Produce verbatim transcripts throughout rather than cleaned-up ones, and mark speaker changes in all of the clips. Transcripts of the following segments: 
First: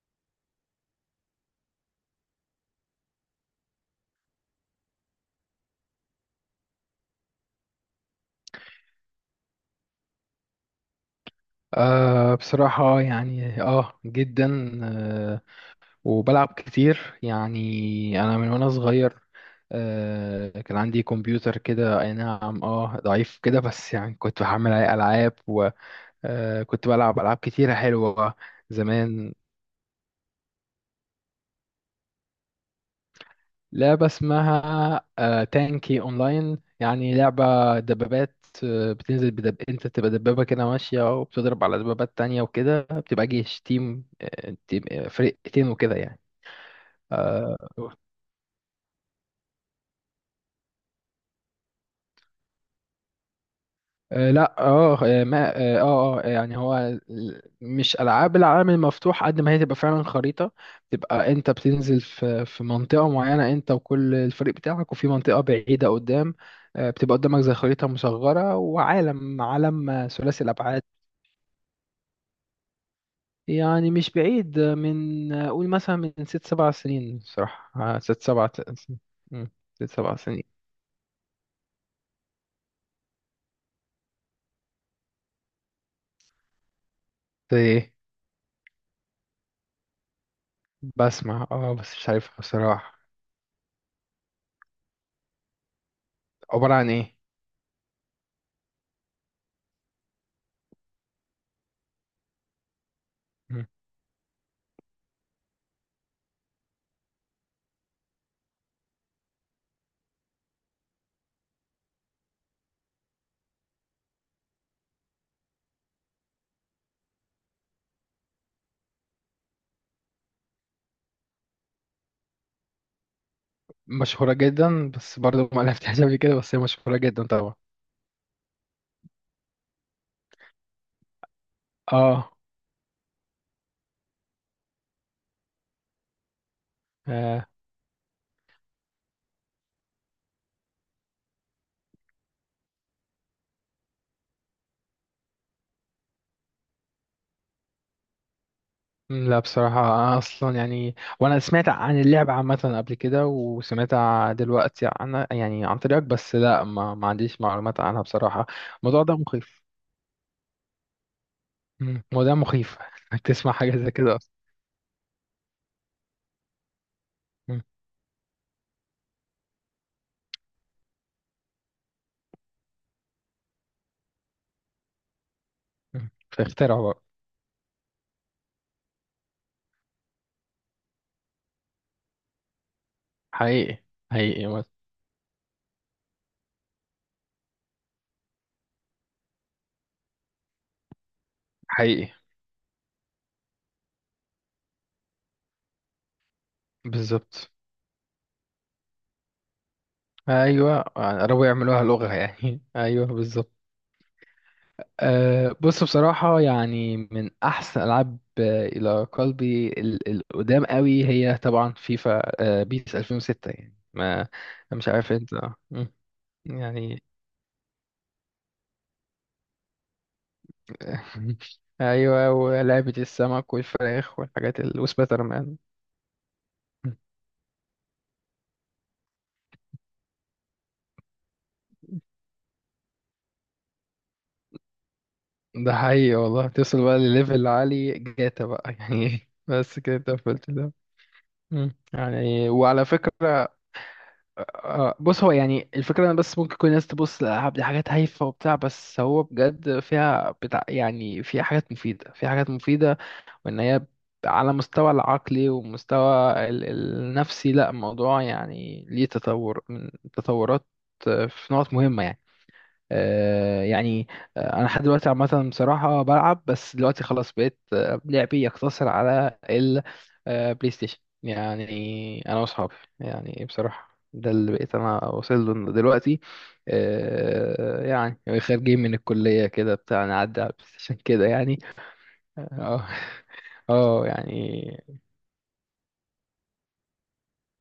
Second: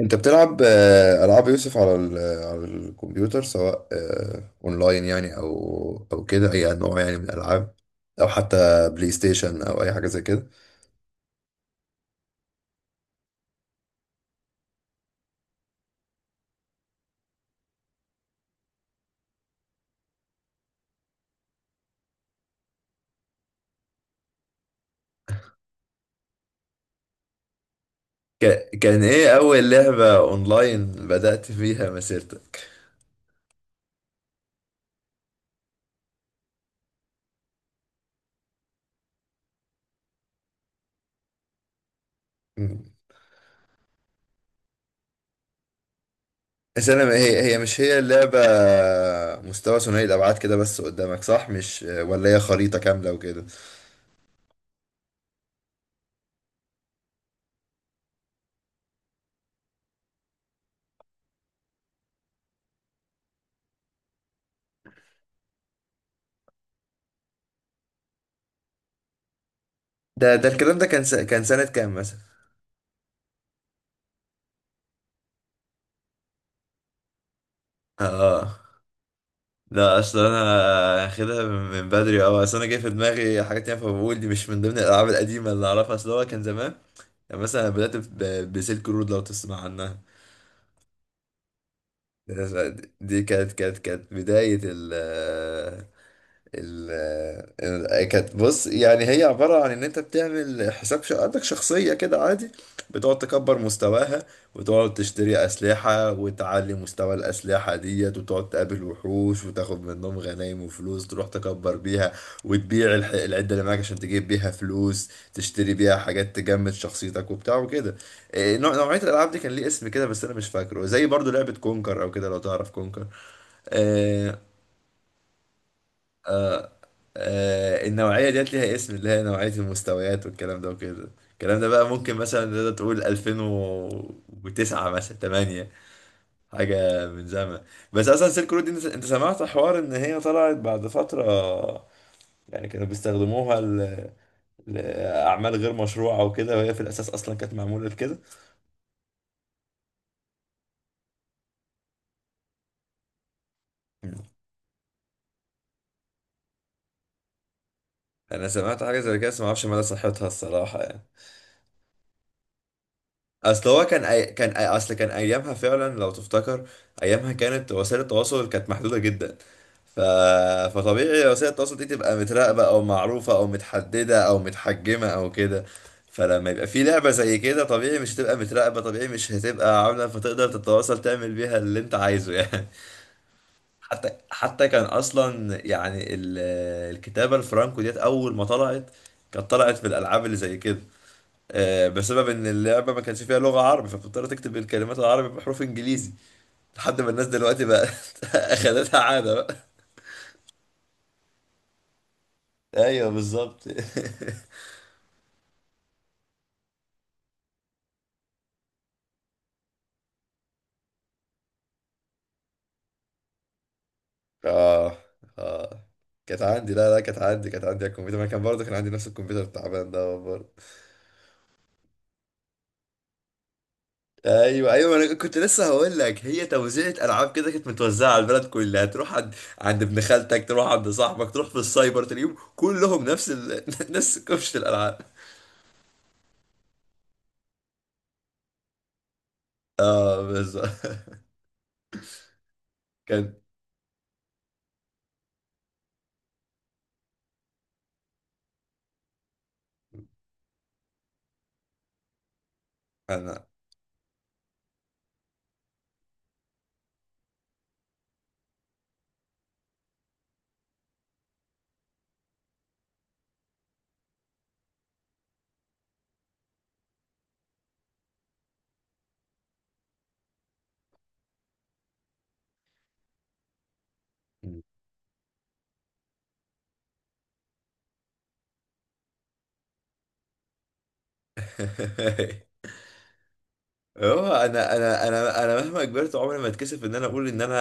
Speaker 1: انت بتلعب آه، العاب يوسف على ال- آه، على الكمبيوتر سواء آه، اونلاين يعني او او كده اي نوع يعني من الالعاب او حتى بلاي ستيشن او اي حاجه زي كده.
Speaker 2: أه، بصراحة يعني اه جدا أه وبلعب كتير يعني انا من وانا صغير. أه كان عندي كمبيوتر كده، اي نعم، اه ضعيف كده، بس يعني كنت بحمل عليه العاب وكنت بلعب العاب كتيرة حلوة
Speaker 1: ك- كان
Speaker 2: زمان.
Speaker 1: ايه اول لعبه اونلاين بدأت فيها مسيرتك؟
Speaker 2: لعبة اسمها أه تانكي اونلاين، يعني لعبة دبابات. آه، بتنزل بدب... انت تبقى دبابة كده ماشية، وبتضرب على دبابات تانية، وكده
Speaker 1: مم.
Speaker 2: بتبقى جيش، تيم آه، تيم آه، فرقتين وكده يعني.
Speaker 1: بس انا هي
Speaker 2: آه
Speaker 1: هي مش هي اللعبه، مستوى ثنائي الابعاد كده بس قدامك، صح؟ مش ولا هي خريطه كامله وكده؟
Speaker 2: آه، لا اه آه، ما اه اه آه، يعني هو ال- مش العاب العالم المفتوح قد ما هي تبقى فعلا خريطه، تبقى انت بتنزل في في منطقه معينه انت وكل الفريق بتاعك، وفي منطقه بعيده قدام. آه، بتبقى قدامك زي خريطه مصغره، وعالم عالم آه،
Speaker 1: ده
Speaker 2: ثلاثي
Speaker 1: ده الكلام
Speaker 2: الابعاد.
Speaker 1: ده كان س... كان سنه كام مثلا؟
Speaker 2: يعني مش بعيد، من آه، قول مثلا من ست سبع سنين، صراحه آه، ست سبع
Speaker 1: اه
Speaker 2: ت- سن- مم، ست
Speaker 1: لا،
Speaker 2: سبع
Speaker 1: اصل انا
Speaker 2: سنين.
Speaker 1: هاخدها من من بدري اوي، اصل انا جاي في دماغي حاجات تانية، فبقول دي مش من ضمن الالعاب القديمه اللي اعرفها. اصل هو كان زمان يعني
Speaker 2: زي
Speaker 1: مثلا
Speaker 2: ايه؟
Speaker 1: بدات ب- بسلك رود، لو تسمع عنها.
Speaker 2: بسمع، اه بس مش عارفها بصراحه.
Speaker 1: دي كانت كانت كانت بدايه ال،
Speaker 2: عباره عن ايه؟
Speaker 1: ال- كانت بص، يعني هي عبارة عن إن أنت بتعمل حساب ش- عندك شخصية كده عادي، بتقعد تكبر مستواها، وتقعد تشتري أسلحة وتعلي مستوى الأسلحة ديت، وتقعد تقابل وحوش وتاخد منهم غنايم وفلوس تروح تكبر بيها، وتبيع الح- العدة اللي معاك عشان تجيب بيها فلوس تشتري بيها حاجات تجمد شخصيتك وبتاع وكده. إيه، نوع- نوعية الألعاب دي كان ليه اسم كده بس أنا مش فاكره، زي برضو لعبة كونكر أو كده، لو تعرف كونكر.
Speaker 2: مشهورة
Speaker 1: آه،
Speaker 2: جدا، بس برضه ما لعبتهاش قبل كده، بس هي مشهورة جدا طبعا.
Speaker 1: آه، النوعية ديت ليها اسم، اللي هي نوعية المستويات والكلام ده وكده. الكلام ده بقى ممكن
Speaker 2: اه.
Speaker 1: مثلا تقدر تقول ألفين وتسعة مثلا تمنية، حاجة من
Speaker 2: آه،
Speaker 1: زمان. بس أصلا سيلك رود دي أنت أنت سمعت حوار إن هي طلعت بعد فترة يعني كانوا بيستخدموها ل... لأعمال غير مشروعة وكده، وهي في الأساس أصلا كانت معمولة لكده.
Speaker 2: مم، لا، بصراحة أنا أصلا يعني وأنا سمعت عن اللعبة عامة قبل كده، وسمعت
Speaker 1: مم.
Speaker 2: ع- دلوقتي عنها يعني عن طريقك، بس لا، ما, ما عنديش معلومات عنها بصراحة.
Speaker 1: أنا سمعت حاجة
Speaker 2: الموضوع ده
Speaker 1: زي كده بس
Speaker 2: مخيف.
Speaker 1: معرفش مدى صحتها الصراحة يعني.
Speaker 2: مم، الموضوع مخيف إنك تسمع
Speaker 1: اصل
Speaker 2: حاجة
Speaker 1: هو
Speaker 2: زي
Speaker 1: كان
Speaker 2: كده
Speaker 1: أي...
Speaker 2: أصلا.
Speaker 1: كان أي... اصل كان ايامها فعلا لو تفتكر، ايامها
Speaker 2: مم،
Speaker 1: كانت وسائل التواصل كانت محدوده جدا، ف... فطبيعي وسائل التواصل دي تبقى متراقبه او معروفه او متحدده او متحجمه او كده.
Speaker 2: مم.
Speaker 1: فلما يبقى
Speaker 2: فاخترعوا
Speaker 1: في
Speaker 2: بقى.
Speaker 1: لعبه زي كده طبيعي مش هتبقى متراقبه، طبيعي مش هتبقى عامله، فتقدر تتواصل تعمل بيها اللي انت عايزه يعني.
Speaker 2: حقيقي.
Speaker 1: حتى
Speaker 2: حقيقي.
Speaker 1: حتى كان اصلا يعني ال... الكتابه الفرانكو ديت اول ما طلعت، كانت طلعت في الالعاب اللي زي كده، آه،
Speaker 2: حقيقي.
Speaker 1: بسبب ان اللعبه ما كانش فيها لغه عربي فبتضطر تكتب الكلمات العربي بحروف انجليزي لحد ما الناس
Speaker 2: بالظبط.
Speaker 1: دلوقتي بقى اخدتها عاده بقى.
Speaker 2: أيوة، قربوا يعملوها لغة يعني أيوة،
Speaker 1: ايوه
Speaker 2: بالظبط.
Speaker 1: بالظبط.
Speaker 2: أه بص بصراحة، يعني من أحسن ألعاب آه، إلى قلبي، ال- القدام قوي هي طبعا فيفا. أه بيس ألفين وستة يعني، ما مش
Speaker 1: اه.
Speaker 2: عارف أنت، آه،
Speaker 1: اه،
Speaker 2: مم.
Speaker 1: كانت عندي، لا لا
Speaker 2: يعني
Speaker 1: كانت عندي، كانت عندي على الكمبيوتر، ما أنا كان برضه كان عندي نفس الكمبيوتر التعبان ده برضه.
Speaker 2: أيوة، ولعبة السمك والفراخ والحاجات
Speaker 1: ايوه
Speaker 2: ال...
Speaker 1: ايوه، انا
Speaker 2: وسبايدر
Speaker 1: كنت
Speaker 2: مان.
Speaker 1: لسه هقول لك هي توزيعة العاب كده كانت متوزعه على البلد كلها، تروح عند عند ابن خالتك، تروح عند صاحبك، تروح في السايبر تلاقيهم كلهم نفس ال... نفس كفشه الالعاب.
Speaker 2: ده حقيقي والله، توصل بقى لليفل عالي، جاتا بقى يعني بس كده انت
Speaker 1: اه
Speaker 2: قفلت ده.
Speaker 1: بالظبط.
Speaker 2: مم. يعني، وعلى
Speaker 1: كان
Speaker 2: فكرة، آه، آه، بص هو يعني الفكرة، أنا بس ممكن كل الناس تبص للألعاب دي حاجات هايفة وبتاع، بس هو بجد فيها بتاع يعني، فيها حاجات مفيدة، فيها حاجات مفيدة.
Speaker 1: انا.
Speaker 2: وإن هي على مستوى العقلي، ومستوى ال- النفسي، لا الموضوع يعني ليه تطور من تطورات، آه، في نقط مهمة يعني، آه، يعني آه، انا لحد دلوقتي عامه، بصراحه بلعب، بس دلوقتي خلاص بقيت، آه، لعبي يقتصر على البلاي ستيشن. يعني انا واصحابي، يعني بصراحه ده اللي
Speaker 1: مم.
Speaker 2: بقيت انا واصل له دلوقتي. آه، يعني خارجين من الكليه كده بتاع، نعدي على البلاي ستيشن كده يعني. اه. اه
Speaker 1: هو انا
Speaker 2: يعني،
Speaker 1: انا انا انا مهما كبرت عمري ما اتكسف ان انا اقول ان انا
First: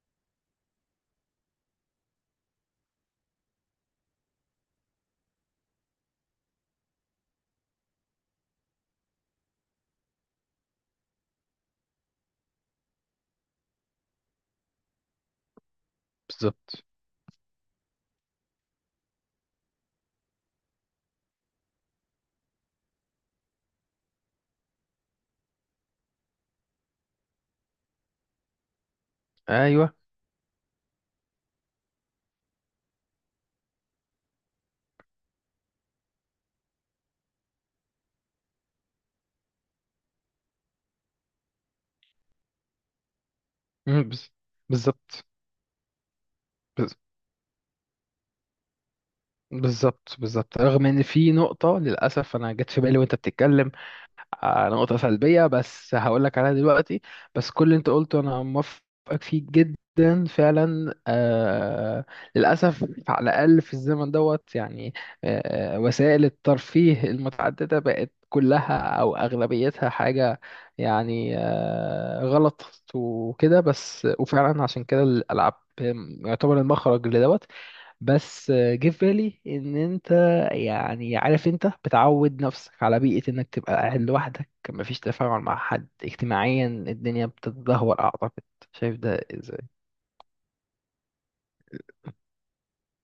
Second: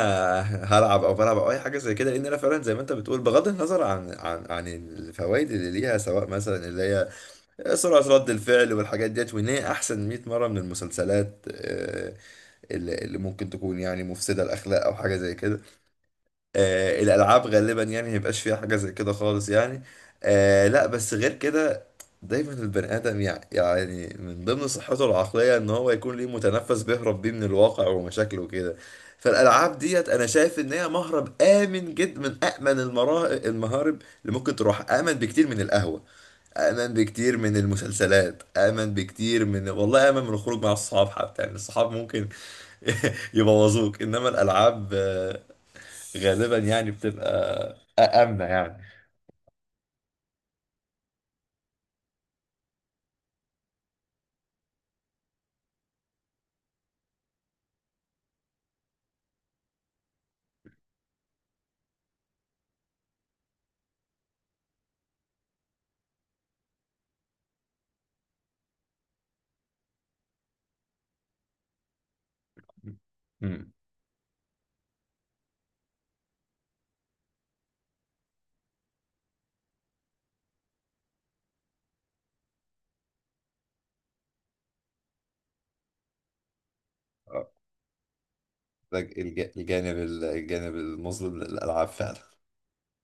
Speaker 1: هلعب او بلعب او اي حاجه زي كده، لان انا فعلا زي ما انت بتقول بغض النظر عن عن عن الفوائد اللي ليها، سواء مثلا اللي هي سرعه رد الفعل والحاجات ديت، وان هي احسن مئة مرة مره من المسلسلات، آه، اللي اللي ممكن تكون يعني مفسده الاخلاق او حاجه زي كده.
Speaker 2: بالظبط.
Speaker 1: آه الالعاب غالبا يعني ميبقاش فيها حاجه زي كده خالص يعني. آه لا، بس غير كده دايما البني ادم يع- يعني من ضمن صحته العقليه ان هو يكون ليه متنفس بيهرب بيه من الواقع ومشاكله وكده. فالالعاب
Speaker 2: ايوه.
Speaker 1: ديت انا شايف ان هي مهرب امن جدا، من امن المرا- المهارب اللي ممكن تروح، امن بكتير من القهوه، امن بكتير من المسلسلات، امن بكتير من، والله امن من الخروج مع الصحاب حتى يعني، الصحاب ممكن يبوظوك،
Speaker 2: مم،
Speaker 1: انما
Speaker 2: بز-
Speaker 1: الالعاب
Speaker 2: بالظبط.
Speaker 1: آه، غالبا يعني
Speaker 2: بز-
Speaker 1: بتبقى آمنة يعني.
Speaker 2: بالظبط، بالظبط، رغم ان في نقطه للاسف انا جت في بالي وانت بتتكلم، آه، نقطة سلبية بس هقول لك عليها دلوقتي. بس كل اللي انت قلته انا موافقك فيه جدا فعلا آه للأسف على الأقل في الزمن دوت يعني، آه وسائل الترفيه المتعددة بقت كلها أو أغلبيتها حاجة يعني آه غلط وكده،
Speaker 1: مم.
Speaker 2: بس وفعلا عشان كده الألعاب يعتبر المخرج لدوت. بس آه، جه في بالي ان انت يعني عارف، انت بتعود نفسك على بيئة انك تبقى قاعد لوحدك، مفيش تفاعل مع حد اجتماعيا، الدنيا
Speaker 1: آه،
Speaker 2: بتتدهور اعتقد. شايف
Speaker 1: ده
Speaker 2: ده
Speaker 1: الج-
Speaker 2: ازاي؟
Speaker 1: الجانب الجانب المظلم للألعاب فعلا.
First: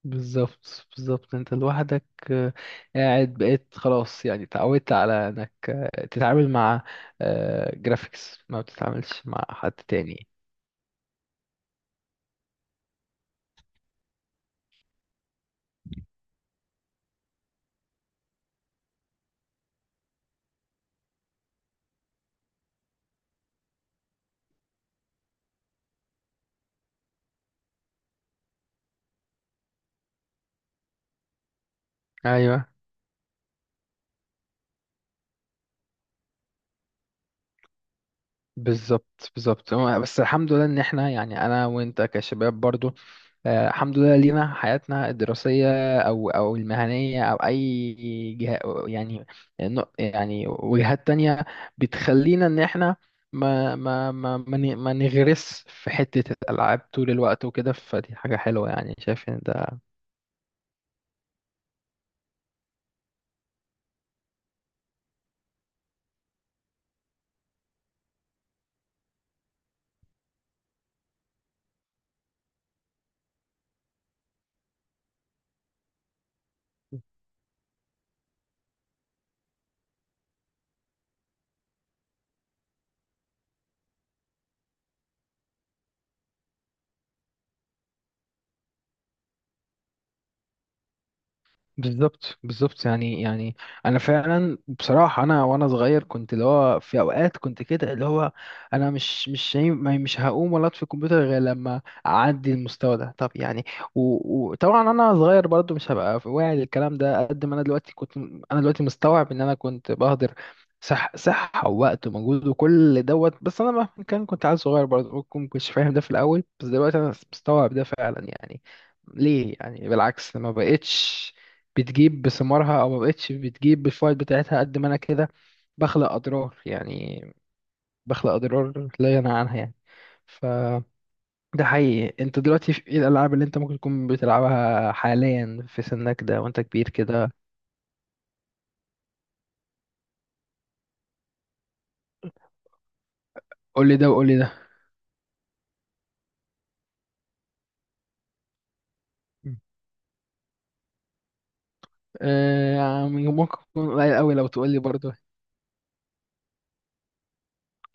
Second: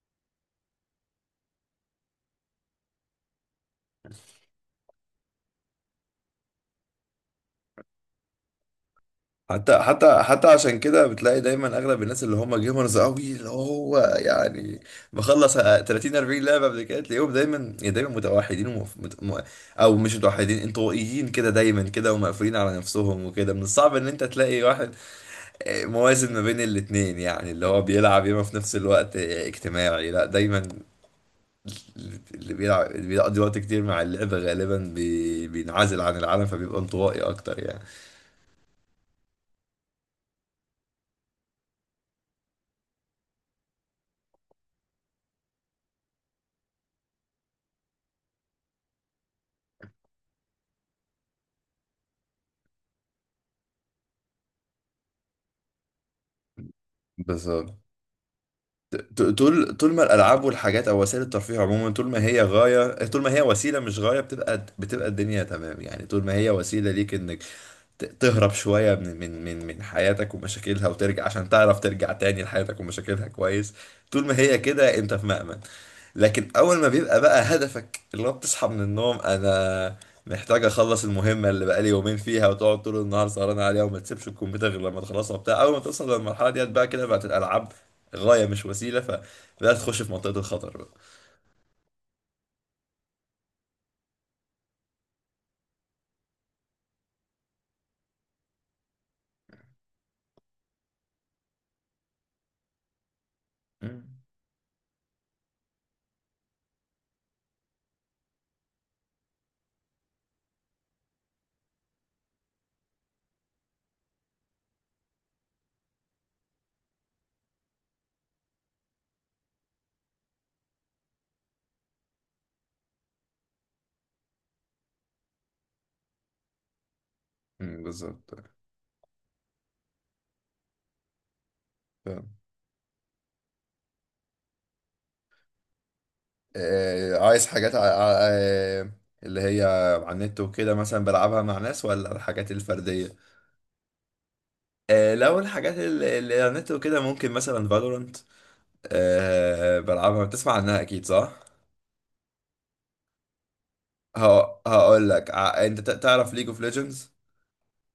Speaker 2: بالظبط، بالظبط، انت لوحدك. آه، قاعد بقيت خلاص يعني، تعودت على انك آه، تتعامل مع جرافيكس، ما بتتعاملش مع حد
Speaker 1: حتى حتى
Speaker 2: تاني.
Speaker 1: حتى عشان كده بتلاقي دايما اغلب الناس اللي هم جيمرز قوي، اللي هو يعني مخلص تلاتين 40 لعبه قبل كده، تلاقيهم دايما يعني دايما متوحدين ومف... مت... م... او مش متوحدين، انطوائيين كده دايما كده، ومقفولين على نفسهم وكده. من الصعب ان انت تلاقي واحد آه، موازن ما بين الاتنين، يعني اللي هو بيلعب ياما في نفس الوقت آه، اجتماعي، لا دايما اللي
Speaker 2: ايوه،
Speaker 1: بيلعب اللي بيقضي وقت كتير مع اللعبة غالبا بي... بينعزل عن العالم فبيبقى انطوائي أكتر يعني.
Speaker 2: بالظبط، بالظبط هو- بس الحمد لله ان احنا يعني انا وانت كشباب برضو، آه، الحمد لله لينا حياتنا الدراسية أو أو المهنية أو أي جهة، يعني نق- يعني وجهات تانية بتخلينا إن إحنا ما ما ما ما ن- ما نغرس في حتة الألعاب طول الوقت وكده،
Speaker 1: بالظبط.
Speaker 2: فدي حاجة حلوة يعني،
Speaker 1: ت-
Speaker 2: شايف إن ده
Speaker 1: طول طول ما الألعاب والحاجات أو وسائل الترفيه عموما، طول ما هي غاية، طول ما هي وسيلة مش غاية، بتبقى بتبقى الدنيا تمام يعني، طول ما هي وسيلة ليك إنك ت- تهرب شوية من من من من حياتك ومشاكلها وترجع عشان تعرف ترجع تاني لحياتك ومشاكلها كويس، طول ما هي كده أنت في مأمن. لكن اول ما بيبقى بقى هدفك اللي هو بتصحى من النوم، انا محتاج اخلص المهمه اللي بقالي يومين فيها وتقعد طول النهار سهران عليها وما تسيبش الكمبيوتر غير لما تخلصها وبتاع، اول ما توصل للمرحله ديت بقى كده بقت الالعاب غايه مش وسيله، فبدات تخش في منطقه الخطر بقى.
Speaker 2: بالظبط، بالظبط، يعني يعني انا فعلا بصراحه، انا وانا صغير كنت اللي هو، في اوقات كنت كده اللي هو، انا مش مش شايف- ما- مش هقوم ولا اطفي الكمبيوتر غير لما اعدي المستوى ده، طب يعني
Speaker 1: مم.
Speaker 2: و- وطبعا انا صغير برضو، مش هبقى واعي للكلام ده قد ما انا دلوقتي، كنت انا دلوقتي مستوعب ان انا كنت بهدر صح صحه ووقت ومجهود وكل دوت، بس انا مهما كان كنت عيل صغير برضو، ممكن ما كنتش فاهم ده في الاول، بس دلوقتي انا مستوعب ده فعلا يعني. ليه يعني، بالعكس ما بقتش بتجيب بثمارها، او ما بقتش بتجيب بالفوائد بتاعتها قد ما انا كده بخلق اضرار يعني،
Speaker 1: مم،
Speaker 2: بخلق
Speaker 1: بالظبط.
Speaker 2: اضرار لا ينهى عنها يعني. ف ده حقيقي،
Speaker 1: فاهم.
Speaker 2: انت دلوقتي في ايه الالعاب اللي انت ممكن تكون بتلعبها حاليا في سنك ده وانت كبير
Speaker 1: آه،
Speaker 2: كده؟
Speaker 1: عايز حاجات ع- ع- آه، اللي هي على النت وكده مثلا بلعبها مع ناس، ولا الحاجات الفرديه؟
Speaker 2: قول لي ده وقول لي ده.
Speaker 1: آه، لو الحاجات اللي اللي على النت وكده ممكن مثلا فالورانت، بلعبها؟ بتسمع عنها اكيد، صح؟
Speaker 2: آه يعني ممكن تكون قليل قوي لو
Speaker 1: ه-
Speaker 2: تقول لي
Speaker 1: هقول
Speaker 2: برضه.
Speaker 1: لك ع- انت ت- تعرف ليج اوف ليجندز؟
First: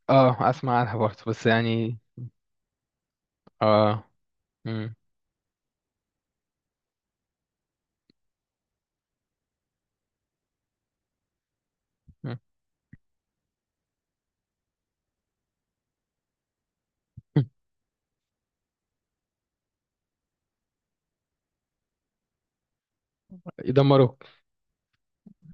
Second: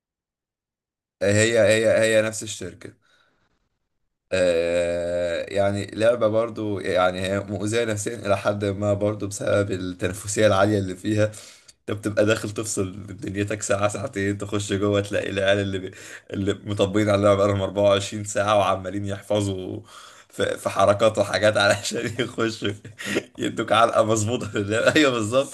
Speaker 2: اه، اسمع عنها برضه بس
Speaker 1: هي هي
Speaker 2: يعني.
Speaker 1: هي نفس الشركة.
Speaker 2: اه. مم.
Speaker 1: آه، يعني لعبة برضو، يعني هي مؤذية نفسيا إلى حد ما برضو بسبب التنافسية العالية اللي فيها. أنت بتبقى
Speaker 2: مم.
Speaker 1: داخل تفصل من دنيتك ساعة ساعتين، تخش جوه تلاقي العيال اللي بي... اللي مطبقين على اللعبة بقالهم 24 ساعة وعمالين يحفظوا في, في حركات وحاجات علشان يخشوا يدوك علقة
Speaker 2: يدمروك.
Speaker 1: مظبوطة في اللعبة. أيوه بالظبط.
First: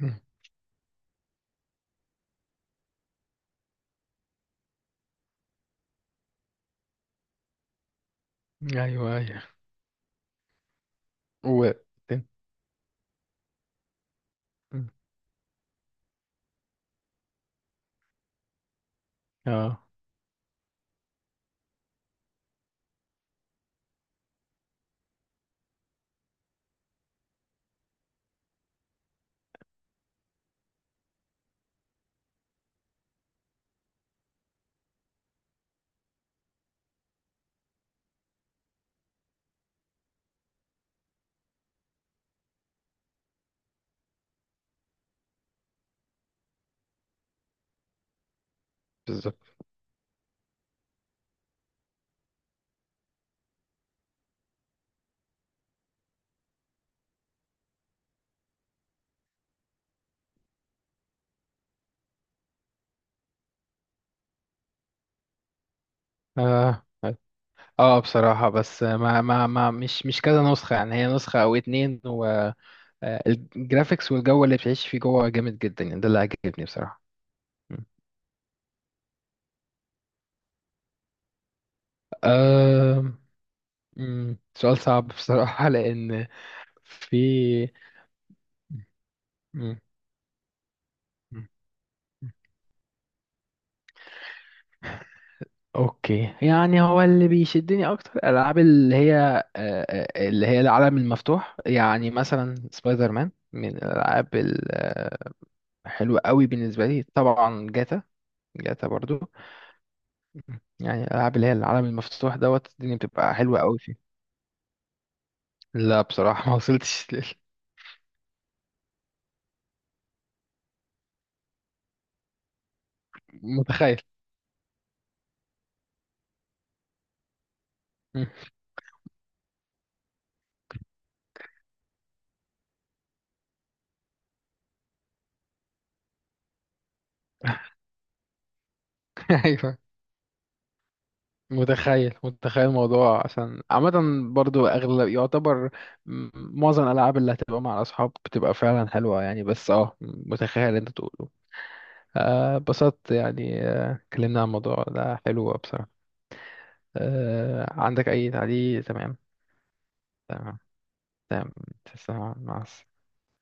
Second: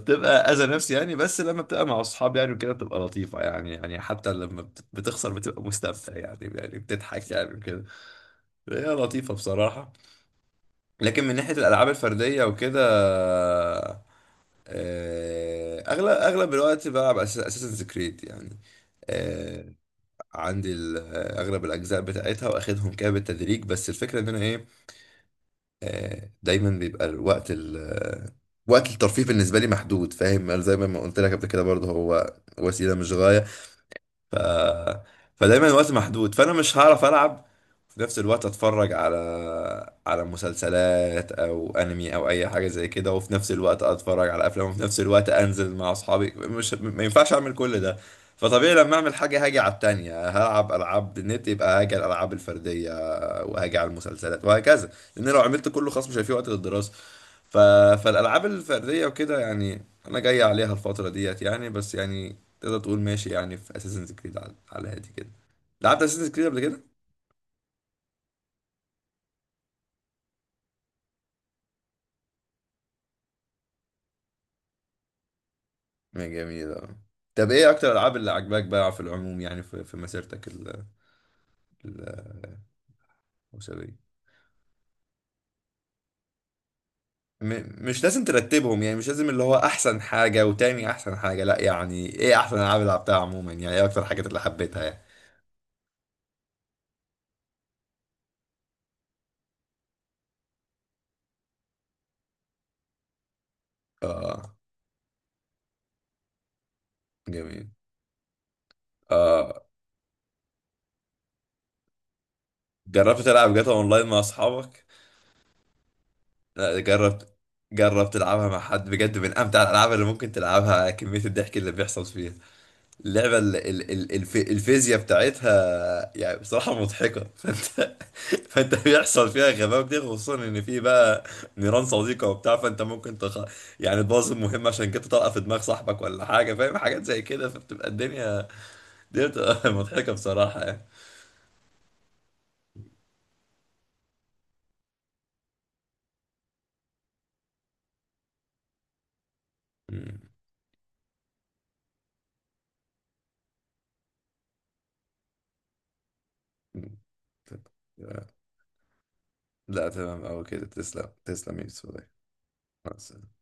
Speaker 2: مم.
Speaker 1: أذى نفسي يعني، بس لما بتبقى مع أصحاب يعني وكده بتبقى لطيفة يعني، يعني حتى لما بت- بتخسر بتبقى مستمتع يعني، يعني بتضحك يعني وكده. هي
Speaker 2: ايوه،
Speaker 1: لطيفة
Speaker 2: ايوه،
Speaker 1: بصراحة. لكن من ناحية
Speaker 2: و
Speaker 1: الألعاب الفردية وكده،
Speaker 2: مم.
Speaker 1: آه، أغلب أغلب الوقت بلعب أساسنز كريد يعني. آه،
Speaker 2: اه،
Speaker 1: عندي ال- آه، أغلب الأجزاء بتاعتها وأخدهم كده بالتدريج، بس الفكرة إن أنا إيه، آه، دايما بيبقى الوقت ال آه، وقت الترفيه بالنسبة لي محدود، فاهم؟ أنا زي ما قلت لك قبل كده برضه هو وسيلة مش غاية، فدايما الوقت محدود، فانا مش هعرف العب وفي نفس الوقت اتفرج على على مسلسلات او انمي او اي حاجه زي كده، وفي نفس الوقت اتفرج على افلام، وفي نفس الوقت انزل مع اصحابي، مش ما ينفعش اعمل كل ده. فطبيعي لما اعمل حاجه
Speaker 2: بالظبط.
Speaker 1: هاجي على التانية، هلعب العاب نت يبقى هاجي على الالعاب الفرديه وهاجي على المسلسلات وهكذا، لان لو عملت كله خلاص مش هيبقى في وقت للدراسه. ف... فالالعاب الفرديه وكده يعني انا جاي عليها الفتره ديت يعني، بس يعني تقدر تقول ماشي يعني في اساسنز كريد على على هادي كده. لعبت اساسن كريد قبل كده؟
Speaker 2: آه. اه بصراحة، بس ما ما ما مش مش كذا نسخة يعني، هي نسخة او اتنين. والجرافيكس والجو اللي بتعيش فيه جوه جامد جدا يعني، ده اللي عجبني
Speaker 1: جميل اه.
Speaker 2: بصراحة.
Speaker 1: طب ايه
Speaker 2: مم.
Speaker 1: اكتر الالعاب اللي عجباك بقى في العموم يعني في, في مسيرتك ال-
Speaker 2: آم،
Speaker 1: الاسريه؟
Speaker 2: مم، سؤال صعب بصراحة، لأن في
Speaker 1: م- مش لازم ترتبهم يعني، مش لازم اللي هو
Speaker 2: مم،
Speaker 1: احسن حاجه وتاني احسن حاجه،
Speaker 2: مم،
Speaker 1: لا يعني
Speaker 2: مم.
Speaker 1: ايه احسن العاب اللي لعبتها عموما، يعني ايه اكتر الحاجات اللي حبيتها يعني.
Speaker 2: اوكي يعني، هو اللي بيشدني اكتر الالعاب اللي هي آه، آه، اللي هي العالم المفتوح، يعني مثلا سبايدر مان من الالعاب
Speaker 1: اه
Speaker 2: الحلوة قوي بالنسبة لي، طبعا
Speaker 1: جميل
Speaker 2: جاتا. جاتا برضو.
Speaker 1: اه.
Speaker 2: يعني الألعاب اللي هي العالم المفتوح دوت، الدنيا
Speaker 1: جربت
Speaker 2: بتبقى
Speaker 1: تلعب
Speaker 2: حلوة
Speaker 1: جاتا
Speaker 2: أوي
Speaker 1: اونلاين
Speaker 2: فيه.
Speaker 1: مع اصحابك؟
Speaker 2: لا بصراحة ما
Speaker 1: لا
Speaker 2: وصلتش
Speaker 1: جربت،
Speaker 2: لل-
Speaker 1: جربت تلعبها مع حد بجد، من امتع الالعاب اللي ممكن تلعبها. كميه الضحك اللي بيحصل فيها، اللعبة ال- ال-
Speaker 2: متخيل.
Speaker 1: ال- الف- الفيزياء بتاعتها يعني بصراحة مضحكة. فانت،
Speaker 2: مم.
Speaker 1: فانت بيحصل فيها غباء كتير، خصوصا ان في بقى نيران صديقة وبتاع، فانت ممكن تخ... يعني تبوظ المهمة عشان كده طلقة في دماغ صاحبك ولا حاجة، فاهم؟ حاجات زي كده، فبتبقى الدنيا دي بتبقى
Speaker 2: أيوه.
Speaker 1: مضحكة بصراحة يعني.
Speaker 2: متخيل، متخيل الموضوع، عشان عامة برضو أغلب يعتبر م- معظم الألعاب اللي هتبقى مع الأصحاب بتبقى فعلا حلوة يعني، بس اه
Speaker 1: مم.
Speaker 2: متخيل اللي أنت تقوله. آه، اتبسطت يعني، آه، اتكلمنا عن الموضوع ده، حلو بصراحة.
Speaker 1: مم.
Speaker 2: آه، عندك أي تعليق؟ تمام.
Speaker 1: لا تمام أوي
Speaker 2: تمام.
Speaker 1: كده، تسلم
Speaker 2: تمام.
Speaker 1: تسلم يا يوسف والله.
Speaker 2: تسلم، مع السلامة.
Speaker 1: مع السلامة.